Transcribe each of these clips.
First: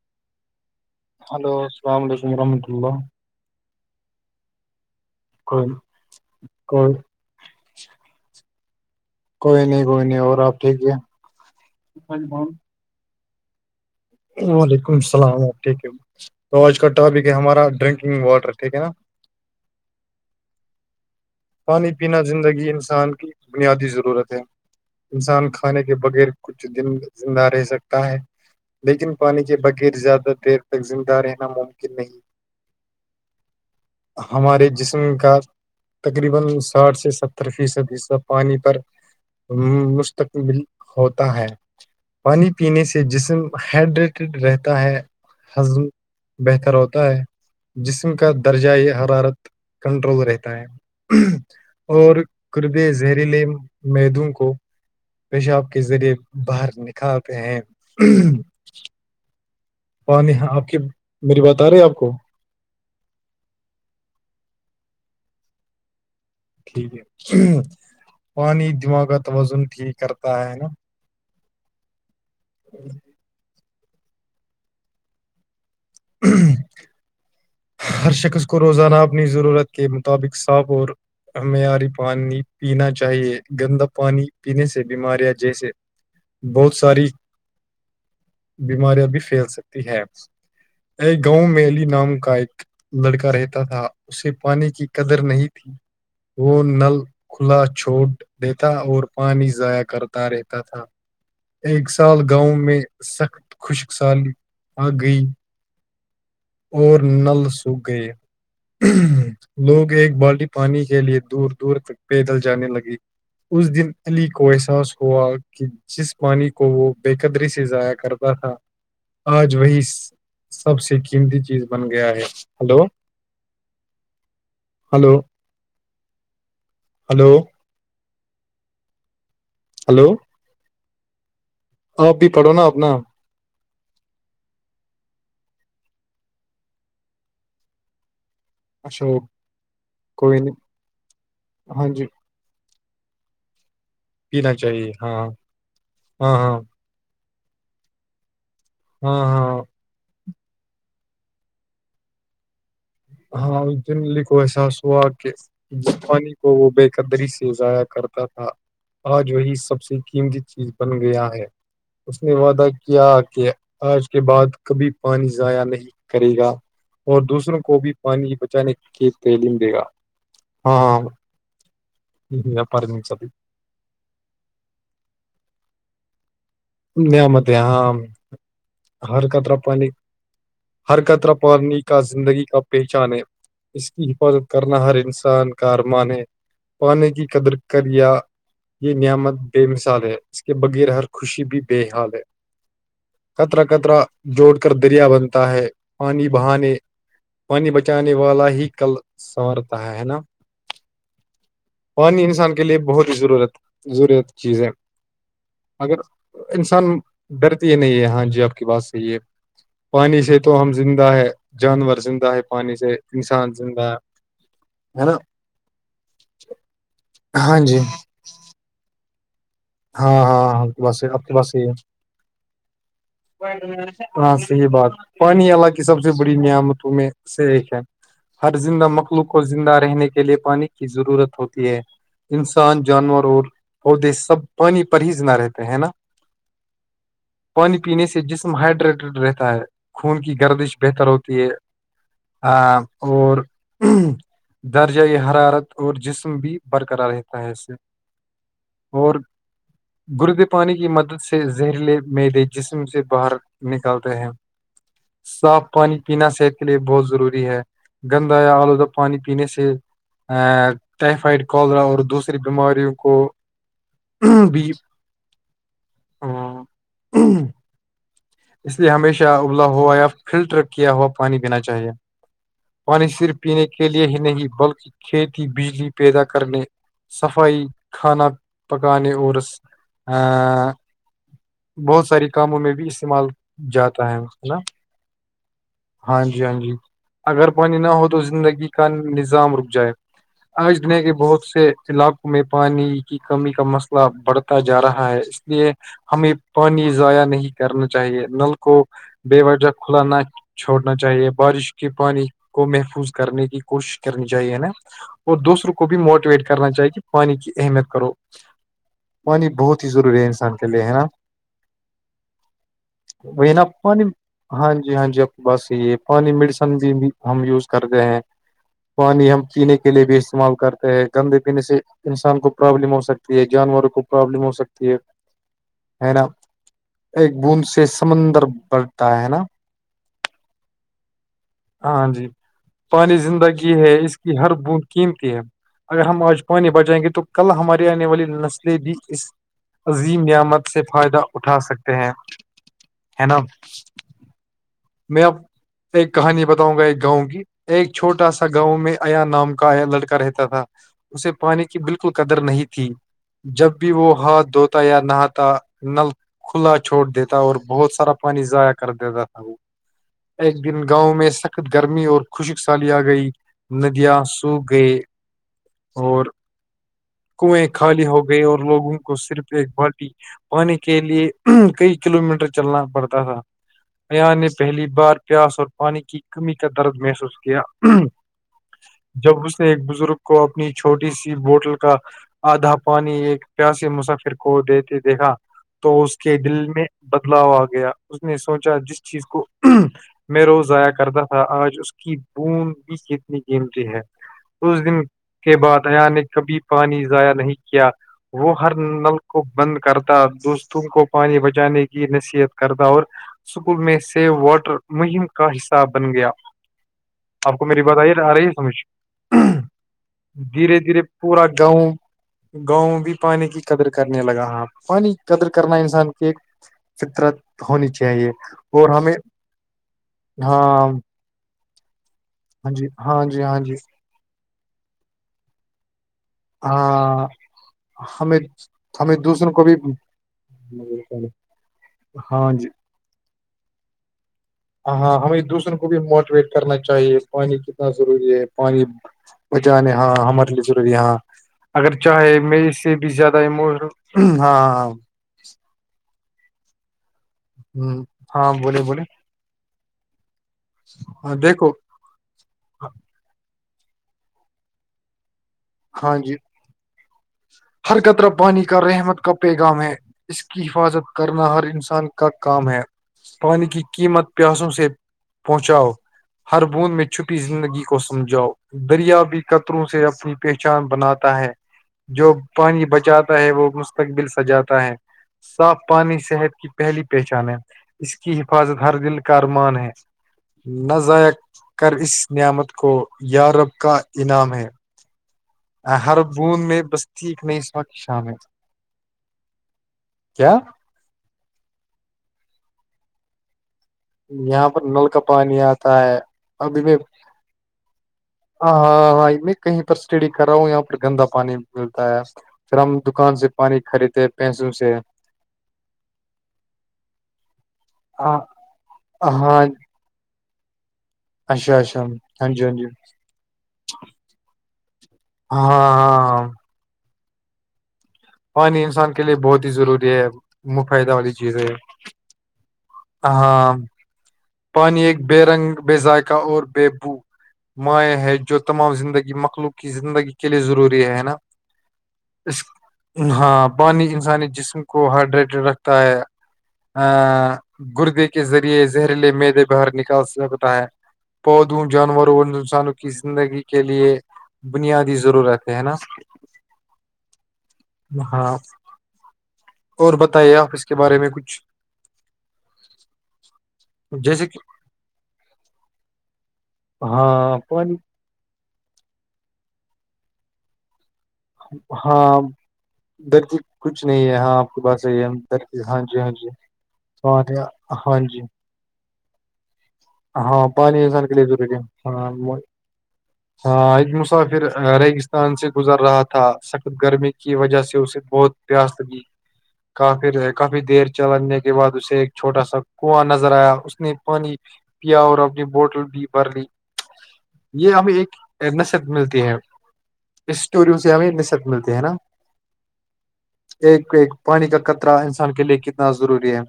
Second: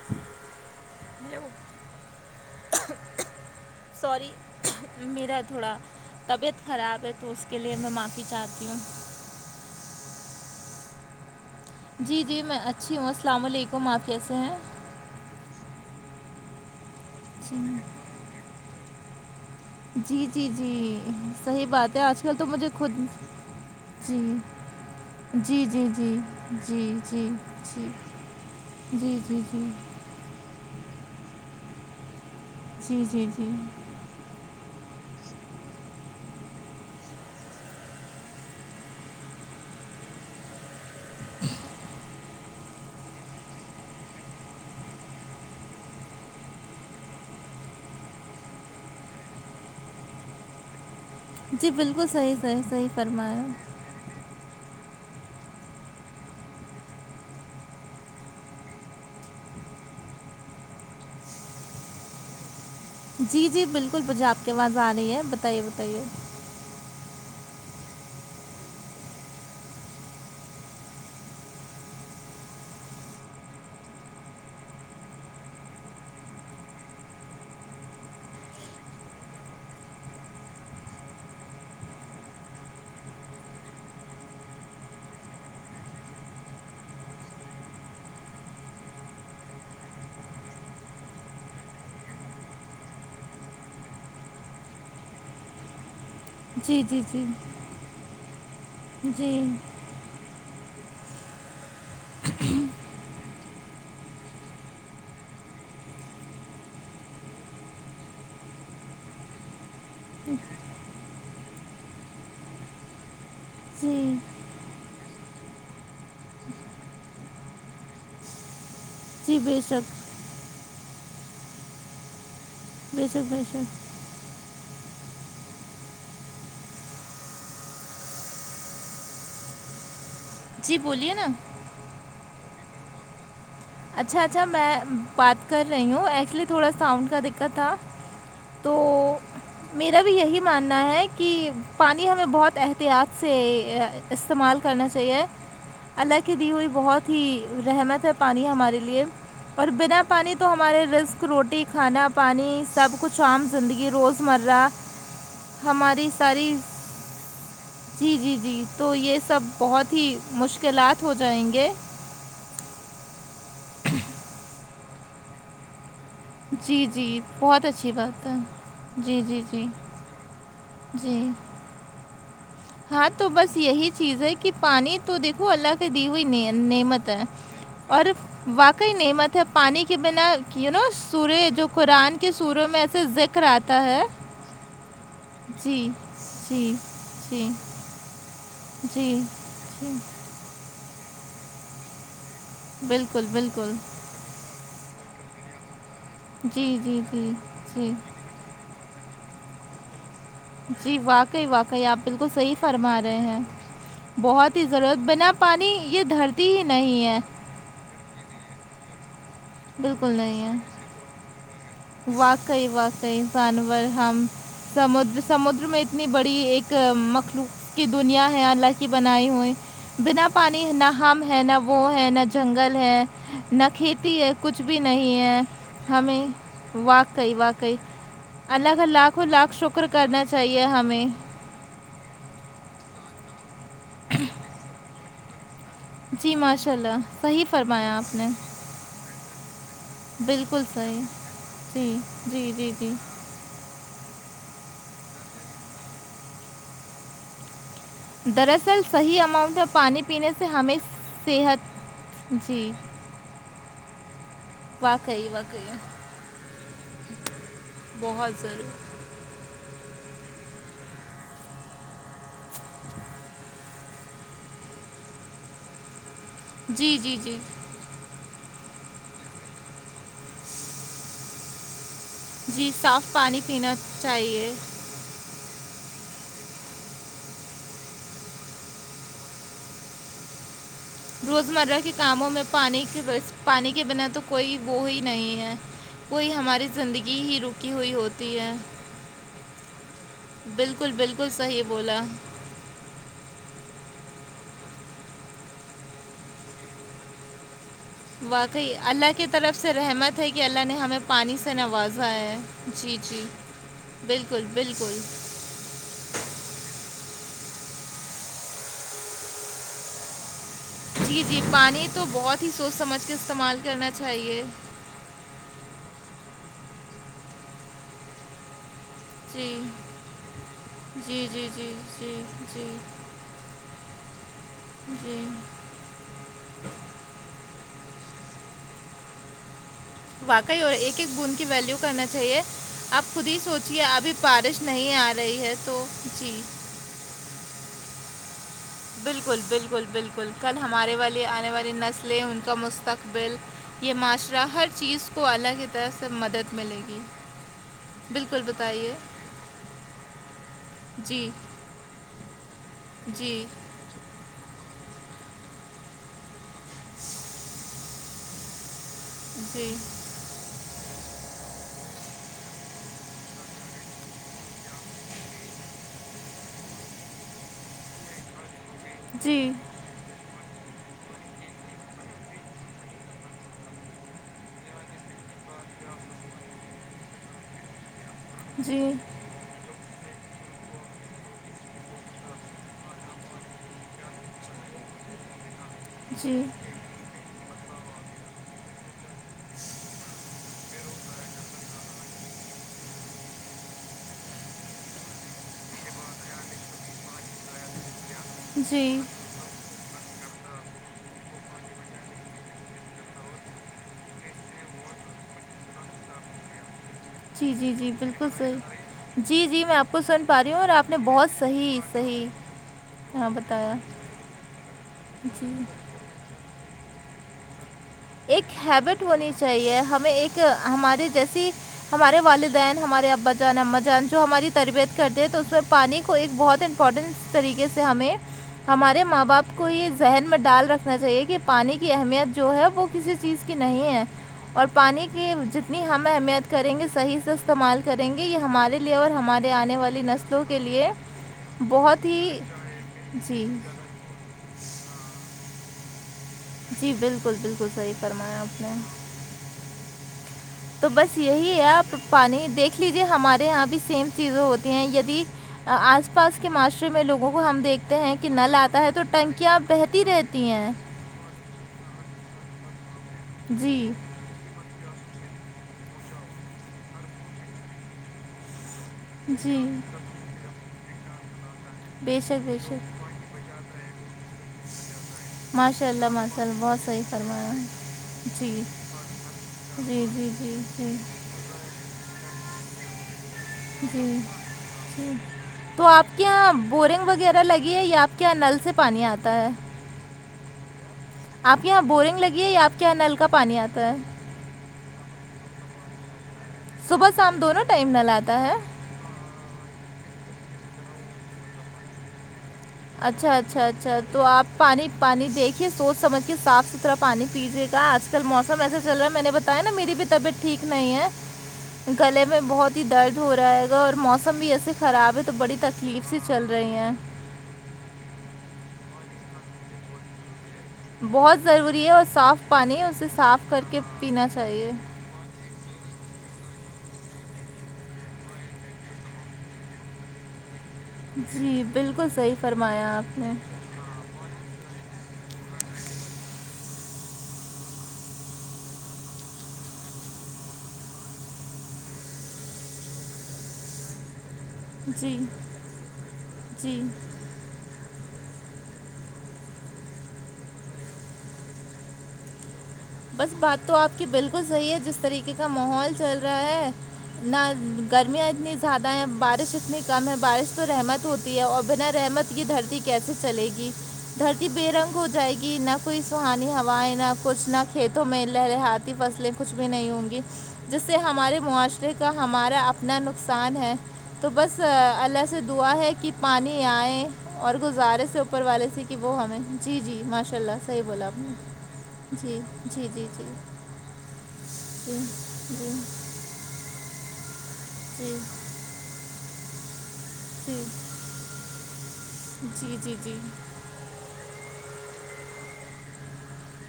[inaudible] hello hello السلام علیکم ورحمۃہ اللہ سوری میرا کوئی تھوڑا طبیعت کوئی خراب ہے تو اس کے لیے میں معافی چاہتی ہوں کوئی نہیں کوئی نہیں اور آپ ٹھیک ہے جی جی میں اچھی ہوں السلام علیکم معافیہ سے وعلیکم السلام آ ٹھیک تو آج کا ٹاپک ہے ہمارا ڈرنکنگ واٹر ٹھیک ہے نا جی جی جی صحیح پانی بات ہے پینا آج کل تو زندگی مجھے خود انسان کی بنیادی جی ضرورت ہے انسان جی کھانے جی کے جی بغیر کچھ جی دن جی زندہ رہ جی سکتا ہے لیکن جی جی پانی جی کے بغیر زیادہ دیر تک زندہ رہنا ممکن نہیں جی جی جی ہمارے جسم کا تقریبا ساٹھ سے ستر فیصد حصہ پانی پر مستقبل ہوتا ہے پانی پینے سے جسم ہائڈریٹڈ رہتا ہے ہضم بہتر ہوتا ہے جسم کا درجۂ حرارت کنٹرول رہتا ہے جی بالکل اور صحیح صحیح قرب صحیح فرمایا زہریلیلم میدوں کو پیشاب کے ذریعے باہر نکالتے ہیں پانی آپ کی میری بات آ رہی ہے آپ کو جی جی بالکل پجھے آپ کے آاز آ رہی ہے بتائیے بتائیے ٹھیک ہے پانی دماغ کا تو وزن ٹھیک کرتا ہے نا ہ ہ ہر شخص کو روزانہ اپنی ضرورت کے مطابق صاف اور ہمیںیاری پانی پینا چاہیے گندا پانی پینے سے بیماریاں جیسے بہت ساری بیماریاں بھی پھیل سکتی ہے یہ گاؤں میلی نام کا ایک لڑکا رہتا تھا اسے پانی کی قدر نہیں تھی وہ جی نل جی جی کھلا چھوڑ دیتا اور جی پانی ضائع کرتا رہتا تھا ایک سال گاؤں میں سخت خشک سالی آ گئی اور نل سوکھ گئے لوگ ایک بالٹی پانی کے لیے دور دور تک پیدل جانے لگے اس دن جی علی کو احساس ہوا کہ جس پانی کو وہ بے قدری سے ضائع کرتا تھا جی آج بے وہی شک سب سے قیمتی چیز بن گیا ہے ہلو بشک بشک ہلو ہلو ہلو جی بولیے نا آپ بھی پڑھو نا اپنا اچھا اچھا میں بات کر رہی ہوں ایکچولی تھوڑا ساؤنڈ کا دقت تھا تو اچھا وہ میرا بھی کوئی یہی نہیں ماننا ہے کہ ہاں جی پانی ہمیں بہت احتیاط سے پینا استعمال کرنا ہاں چاہیے اللہ کی ہاں دی ہاں ہوئی بہت ہی رحمت ہے پانی ہمارے لیے ہاں اور ہاں بنا پانی تو ہمارے رسک روٹی کھانا پانی سب کچھ عام ہاں اس زندگی دنلی کو روزمرہ احساس ہوا کہ ج ہماری پانی کو ساری وہ بے قدری سے ضائع جی کرتا جی تھا جی تو یہ آج وہی سب بہت سے ہی قیمتی چیز بن مشکلات ہو گیا ہے جائیں گے اس نے وعدہ کیا کہ آج کے بعد کبھی پانی ضائع نہیں کرے گا جی جی اور دوسروں بہت کو اچھی بھی بات ہے پانی بچانے کی جی جی تعلیم جی دے گا ہاں جی ہاں سبھی تو بس یہی چیز ہے کہ پانی تو دیکھو اللہ کی دی ہوئی نید نعمت ہے اور واقعی ہر نعمت ہے قطرہ پانی کے بنا کیا ہر قطرہ پالانی کا زندگی کا میں ایسے پہچان ہے ذکر آتا اس ہے کی حفاظت کرنا ہر انسان ان جی کارمانے جی پانی کی جی قدر کر یا یہ جی نعمت بے جی مثال ہے اس کے بغیر ہر خوشی بھی بے حال ہے بالکل کطرا بالکل کطرا جوڑ کر دریا بنتا ہے پانی جی بہانے جی جی پانی جی بچانے والا ہی کل سوارتا ہے نا جی واقعی واقعی آپ پانی بالکل انسان صحیح کے لیے فرما بہت ہی رہے ہیں ضرورت ضرورت بہت چیز ہی ہے ضرورت بنا پانی اگر یہ دھرتی ہی انسان نہیں ہے ڈرتی ہی نہیں ہے ہاں جی آپ کی بات صحیح ہے بالکل پانی سے نہیں تو ہم ہے زندہ ہے جانور زندہ ہے واقعی پانی سے واقعی انسان زندہ جانور ہے ہم ہے نا سمندر سمندر میں اتنی بڑی ایک ہاں مخلوق جی کی دنیا ہے اللہ کی بنائی ہوئی ہاں بنا ہاں پانی ہاں نہ بس آپ ہم کی ہے بات نہ صحیح وہ ہے نہ جنگل ہے نہ ہے کھیت ہاں صحیح بات پانی علا کی سب سے ہمیں بڑی نعمت واقعی سے ایک واقعی ہے ہر اللہ کا زندہ لاکھوں مخلوق کو لاکھ زندہ شکر رہنے کے کرنا لیئے چاہیے پانی کی ہمیں ضرورت ہوتی ہے انسان جانور اور پودے سب پانی پر ہی ج نہ رہتے ہیں ہے نا جی ماشاء اللہ صحیح پانی فرمایا پینے آپ سے نے جسم ہائڈریٹڈ رہتا ہے خون کی بالکل گردش صحیح بہتر ہوتی ہے جی جی جی ہ جی اور درجۂ یہ حرارت اور جسم بھی برقرار رہتا ہے اس سے دراصل اور صح اماؤنٹ میں پانی پینے گردے سے پانی ہمیں کی مدد سے صحت زہریلے میدے جی جسم سے باہر نکالتے ہیں واقعی صاف واقعی پانی پینا صحت کے لیے بہت ضروری ہے گندا بہت یا ضرور آلودف پانی پینے سے ا ٹائفائڈ کالرا اور دوسری بیماریوں کو [inaudible] بی جی جی جی اس لیے ہمیشہ ابلا ہوا یا فلٹر کیا ہوا پانی پینا چاہیے جی پانی صاف صرف پینے پینا کے لیئے ہی نہیں چاہیے بلکہ کھیتی بجلی پیدا کرنے صفائی کھانا پکانے اور ہ روزمرہ کے کاموں میں پانی کے استعمال پانی کے بنا جاتا ہے تو کوئی نا وہ ہی نہیں ہے ہاں کوئی جی ہاں ہماری جی زندگی ہی اگر رکی پانی نہ ہوئی ہو تو ہوتی ہے زندگی کا نظام رک جائے آج بالکل نے کے بالکل بہت صحیح سے بولا علاقوں میں پانی کی کمی کا مسئلہ بڑھتا جا رہا ہے اس لیے ہمیں پانی ضائع نہیں کرنا چاہیے نل واقعی کو اللہ کی بے طرف وجہ سے کھلا رحمت نہ ہے کہ اللہ نے چھوڑنا ہمیں چاہیے پانی سے بارش کی نوازا پانی ہے کو جی محفوظ جی کرنے کی کوشش کرنی بالکل چاہیے نا بالکل اور دوسروں کو بھی موٹیویٹ کرنا چاہیے کہ پانی کی اہمیت کرو [unintelligible] پانی بہت ہی ضروری ہے انسان کے لیے ہے نا [unintelligible] ج جی پانی تو بہت ہی سوچ سمجھ کے ا استعمال اپا کرنا نہیں چاہیے ہاں جی ہاں جی بس یہ پانی میڈیسن بھی بھی ہم یوز کر رہے ہیں پانی ہم جی پینے کے لیے بھی استعمال کرتے ہیں جی گندے جی پینے جی سے جی انسان کو جی پرابلم ہو سکتی یہ جانوروں کو پرابلم ہو سکتی ہے جی ہے نا ایک بند سے سمندر بڑھتا ہے نا واقعی اور ایک ایک بن کی ویلو کرنا ہاں جی چاہیے آپ پانی خود ہی زندگی سوچیے ہے ابھی اس کی ہر بارش ب نہیں آ قیمتی رہی ہے تو اگر ہم جی آج پانی بچائیں گے تو کل ہماراری آنے والے بالکل بالکل بالکل کل سے ہمارے فائدہ والی آنے اٹھا والی سکتے ہیں نسلیں ان کا ہے نا مستقبل یہ معاشرہ ہر چیز میں کو اب اللہ کی طرف سے ایک کہانی مدد بتاؤں ملے گا گی ایک گاؤں کی ایک چھوٹا بالکل سا گاؤں میں بتائیے ایا نام کا لڑکا رہتا تھا جی اسے پانی کی بالکل قدر نہیں تھی جی جب بھی وہ ہاتھ دھوتا یا نہاتا نل کھلا چھوڑ دیتا اور بہت سارا پانی ضائع کر دیتا تھا وہ جی ایک دن گاؤں میں سخت گرمی اور خشک سالی آ گئی ندیاں سو گئے اور کنویں خالی ہو گئی اور لوگوں کو جی صرف ایک بالٹی پانی کے لیے کئی کلو میٹر چلنا پڑتا تھا نی پہلی بار پیاس اور پانی کی کمی کا درد محسوس کیا جی جب اس نے ایک بزرگ کو اپنی چھوٹی سی بوٹل کا آدھا پانی ایک پیاسی مسافر کو دیتے دیکھا تو اس کے جی دل میں بدلاؤ آ گیا اس نے سوچا جس چیز کو میں روز ضائیا کرتا تھا آج اس کی بند بھی کتنی قیمتی ہے اس دن کے بعد آیا نے کبھی پانی ضائع نہیں کیا وہ ہر جی نلک کو بند کرتا دوستوں کو پانی بچانے کی نصیحت کرتا اور سکول میں واٹر مہم کا حصہ بن گیا جی آپ کو جی میری جی بات آئی بالکل آ رہی ہے سمجھ صحیح جی جی میں آپ کو سن پا رہی ہوں اور دھیرے آپ نے دھیرے بہت پورا صحیح گاؤں صحیح گاؤں میں بھی ہاں پانی کی بتایا قدر کرنے لگا ہ پانی کی قدر جی کرنا انسان کی ایک فطرت ہونی چاہیے ایک ہیبٹ ہمیں ہونی چاہیے ہمیں ایک ہاں ہمارے جیسی ہمارے والد ہاں دین جی ہمارے ہاں ابا جی جان ہاں جی اما جان جو ہماری تربیت کرتے ہیں تو اس پانی کو ایک بہت ہاں امپورٹنٹ طریقے سے ہمیں ہمارے ہمیں ماں باپ دوسروں کو بھی ہی ذہن میں ڈال رکھ رنا چاہیے کہ پانی کی اہمیت ہاں جو ہے وہ کسی چیز کی نہیں ہے اور ہاں پانی ہاں کی ہمیں دوسروں جتنی کو بھی ہم موٹیویٹ اہمیت کرنا کریں گے چاہیے صحیح سے پانی استعمال کتنا کریں گے ضروری یہ ہے ہمارے پانی لیے اور ہمارے وہ آنے جانے والی ہاں نسلوں ہمارے کے لیے ضروری یہاں اگر بہت چاہے ہی میں اس سے بھی زیادہ جی ہاں ہاں جی بالکل بکل بالکل صحیح ہ فرمایا ہاں آپ نے بولے بولے تو بس ہاں یہی ہے دیکھو آپ پانی دیکھ لیجے ہمارے یہاں بھی سیم چیزیں ہوتی ہیں یدی آس ہاں جی پاس کے معاشرے میں لوگوں کو ہم دیکھتے ہر ہیں کہ قطرہ نل پانی آتا کا ہے تو رحمت کا ٹنکیاں پیغام ہے بہتی رہتی اس کی ہیں حفاظت کرنا ہر انسان کا کام ہے پانی کی جی قیمت پیاسوں سے پہنچاؤ ہر بوند میں چھپی زندگی کو سمجھاؤ دریا بھی جی قطروں سے اپنی پہچان بناتا ہے بے جو شک بے پانی شک بچاتا ہے وہ مستقبل سجاتا ہے صاف ماشاء اللہ پانی ماشاء صحت اللہ کی بہت پہلی صحیح پہچان فرمایا ہے اس کی جی حفاظت ہر دل کا ارمان ہے جی جی جی جی نہ ذائق کر اس نعمت کو یارب کا جی انعام ہے جی تو آپ ہر کے یہاں بوند میں بورنگ بستی وغیرہ ایک نئی لگی سو ہے کی یا آپ کے شام یہاں ہے نل سے پانی آتا ہے کیا آپ کے یہاں بورنگ لگی ہے یا آپ کے یہاں نل کا پانی آتا ہے یہاں پر نل کا پانی آتا ہے ا ہ صبح شام دونوں ٹائم نل آتا ہے ہاں ہاں کہیں پر اسٹڑی کرا ہو یہاں پر گندا پانی ملتا ہے پھر ہم اچھا دکان سے اچھا پانی اچھا تو خریدتے آپ پیسوں پانی سے پانی دیکھ یہ سوچ سمجھ کے صاف ستھرا پانی پی رہے گا آج کل ہاں موسم ایسا چل رہا ہے میں نے بتایا نا میری بھی طبیعت ٹھیک نہیں ہے اچھا اچھا گلے میں ہاں جی ہاں بہت ہی جی درد ہو رہا ہے گا اور موسم بھی ایسے خراب ہے تو بڑی ہاں تری ہاں تکلیف سےی چل ہاں رہی ہیں پانی انسان کے لیے بہت ہی ضروری ہے مفائدہ والی بہت چیز ضروری ہے اور صاف پانی ہے اسے صاف کر ہاں کے پینا چاہیے پانی ایک بے رنگ بے ذائقہ اور بے بو مائع ہے جو تمام زندگی مخلوق کی زندگی کے لیے ضروری ہے نا جی بالکل صحیح فرمایا آپ نے بانی انسانی جسم کو ہائڈریٹڈ رکھتا ہے ا گردے کے ذریعے زہریلے میدے باہر نکال سکتا ہے پودوں جانوروں انسانوں کی زندگی کے لیے بنیادی جی ضرورتیں ہے نا جی ہاں اور بتائیے آپ اس کے بارے میں کچھ بس بات تو آپ کی بالکل جیسے کہ صحیح ہے جس طریقے کا ماحول چل رہا ہے نہ ہاں پانی گرمیاں اتنی زیادہ ہیں بارش اتنی کم ہے بارش تو رحمت ہوتی ہے اور بنا رحمت ہاں یہ دھرتی کیسے ادھر چلے کی گی کچھ نہیں ہے دھرتی ہاں بے آپ کی رنگ بات ہو صحیح ہے جائے گی ادھر کی نف کوئی ہاں جی ہاں سہانی جی ہوائیں نہ کچھ نہ پانی کھیتوں ہاں میں جی لہریاتیی فصلیں کچھ بھی نہیں ہوں گی ہاں جس سے پانی انسان کے ہمارے لیے ضروری ہے معاشرے کا ہاں ہمارا اپنا نقصان ہے ہاں ایک تو بس مسافر اللہ سے سے ریگستان دعا ہے گزر کہ رہا تھا پانی سخت آئے گرمی کی اور وجہ گزارے سے اسے اوپر بہت والے سے پیاس کہ وہ لگی ہمیں جی جی کافی ماشاء اللہ کافی صحیح بولا دیر آپ چلنے کے بعد اسے نے ایک جی چھوٹا سا جی جی کنواں جی نظر آیا اس نے پانی جی پیا اور اپنی جی جی بوٹل بھی بھر لی یہ ہمیں جی ایک نصب ملتی ہے اسٹوریوں سے ہمیں نصت ملتی ہے نا جی جی جی ایک ایک پانی کا کطرہ انسان کے لیے کتنا ضروری ہے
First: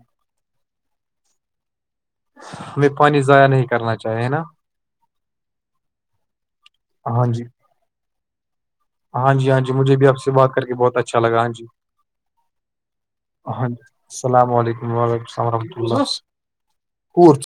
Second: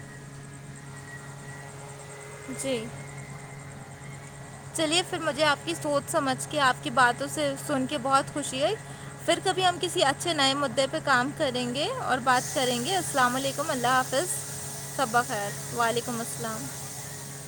[unintelligible] جی ہمیں پانی ضع نہیں کرنا چاہے نا چلیے پھر مجھے آپ کی سوچ سمجھ کے آپ کی ہاں باتوں جی سے سن کے بہت خوشی ہےئی ہاں پھر جی ہاں کبھی جی ہم مجھے کسی بھی آپ سے اچھے بات نئے کر کے مدعے بہت پہ اچھا کام لگا ہاں جی کریں گے اور بات کریں گے السلام ہاں علیکم جی اللہافظ السلام علیکم و علیکم ال وورحمۃ السلام اللہ